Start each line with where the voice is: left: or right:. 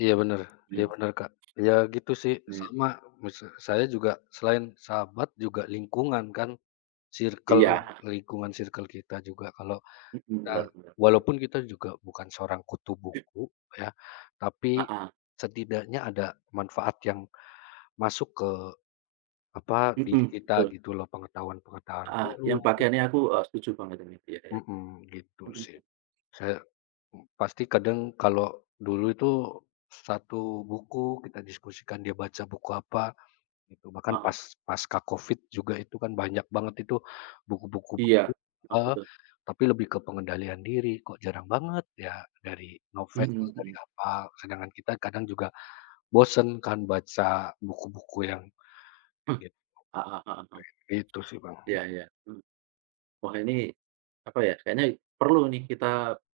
left: Iya bener iya
right: Mmm.
left: bener, Kak. Ya gitu sih, sama,
right: [unintelligible]
left: misa saya juga selain sahabat juga lingkungan kan circle,
right: Iya.
left: lingkungan circle kita juga. Kalau
right: Mhm,
left: kita
right: bener bener bener.
left: walaupun kita juga bukan seorang kutu
right: P
left: buku ya, tapi
right: Heeh.
left: setidaknya ada manfaat yang masuk ke, apa, diri
right: Mhm,
left: kita
right: betul.
left: gitu loh, pengetahuan-pengetahuan
right: Heeh, yang
left: baru
right: bagian ini aku e setuju banget ini, iya iya.
left: Mhm, gitu
right: Mhm.
left: sih. Saya, m pasti kadang kalau dulu itu 1 buku kita diskusikan dia baca buku apa, gitu. Bahkan
right: Heeh.
left: pas pasca covid juga itu kan banyak banget itu buku-buku
right: Iya,
left: baru
right: heeh,
left: heeh,
right: betul.
left: tapi lebih ke pengendalian diri. Kok jarang banget ya, dari novel,
right: Mhm
left: dari
right: mhm.
left: apa, sedangkan kita kadang juga bosen kan baca buku-buku yang
right: Hmm.
left: gitu.
right: Heeh heeh heeh.
left: Kayak gitu sih, Bang.
right: Iya iya, mhm. Wah ini, apa ya, kayaknya perlu nih kita,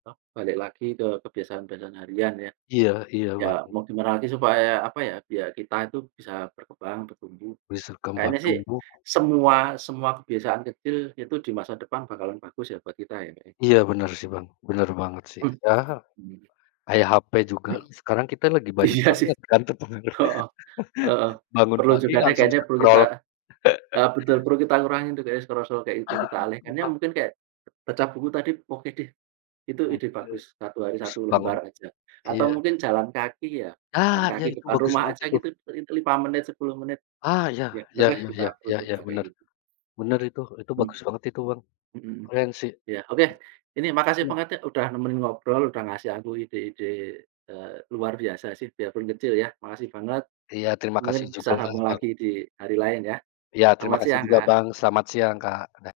right: apa, balik lagi ke kebiasaan-kebiasaan harian ya.
left: Iya iya,
right: Ya
left: Bang.
right: mau di gimana lagi supaya, apa ya, biar kita itu bisa berkembang, bertumbuh,
left: Bisa kembang
right: kayaknya sih
left: tumbuh.
right: semua semua kebiasaan kecil itu di masa depan bakalan bagus ya buat kita ya kayaknya?
left: Iya benar sih Bang, benar banget sih.
right: Mmm.
left: Ya,
right: Mmm.
left: kayak HP juga sekarang kita
right: [unintelligible]
left: lagi banyak
right: Iya sih,
left: banget kan terpengaruh.
right: heeh, heeh.
left: Bangun
right: Perlu
left: pagi
right: juga deh
left: langsung
right: kayaknya perlu kita
left: scroll.
right: eee, betul perlu kita kurangi tuh kayaknya scroll-scroll kayak gitu
left: Ah,
right: kita alihkan. Ya
left: bukan.
right: mungkin kayak baca buku tadi oke deh, itu
left: Kurang
right: ide bagus,
left: sreg,
right: 1 hari,
left: habis
right: 1
left: bangun,
right: lembar aja, atau
left: iya.
right: mungkin jalan kaki ya,
left: Ah,
right: jalan
left: iya
right: kaki
left: itu
right: depan
left: bagus
right: rumah
left: banget
right: aja
left: itu.
right: gitu itu li lima menit, 10 menit.
left: Ah iya,
right: Iya bener
left: iya
right: deh
left: iya
right: kita
left: iya
right: perlu
left: iya iya
right: coba kayak
left: benar,
right: gitu.
left: benar itu itu
right: Hmm.
left: bagus banget itu Bang,
right: Mhm, hmm.
left: keren sih.
right: Iya, oke. Ini makasih
left: Iya.
right: banget ya, udah nemenin ngobrol udah ngasih aku ide-ide, eee, luar biasa sih biar pun kecil ya. Makasih banget,
left: Iya terima
right: mungkin
left: kasih
right: bisa
left: juga ya,
right: sambung
left: Bang.
right: lagi di hari lain ya,
left: Iya, terima
right: selamat
left: kasih
right: siang,
left: juga
right: Kak.
left: Bang, selamat siang, Kak. Dah.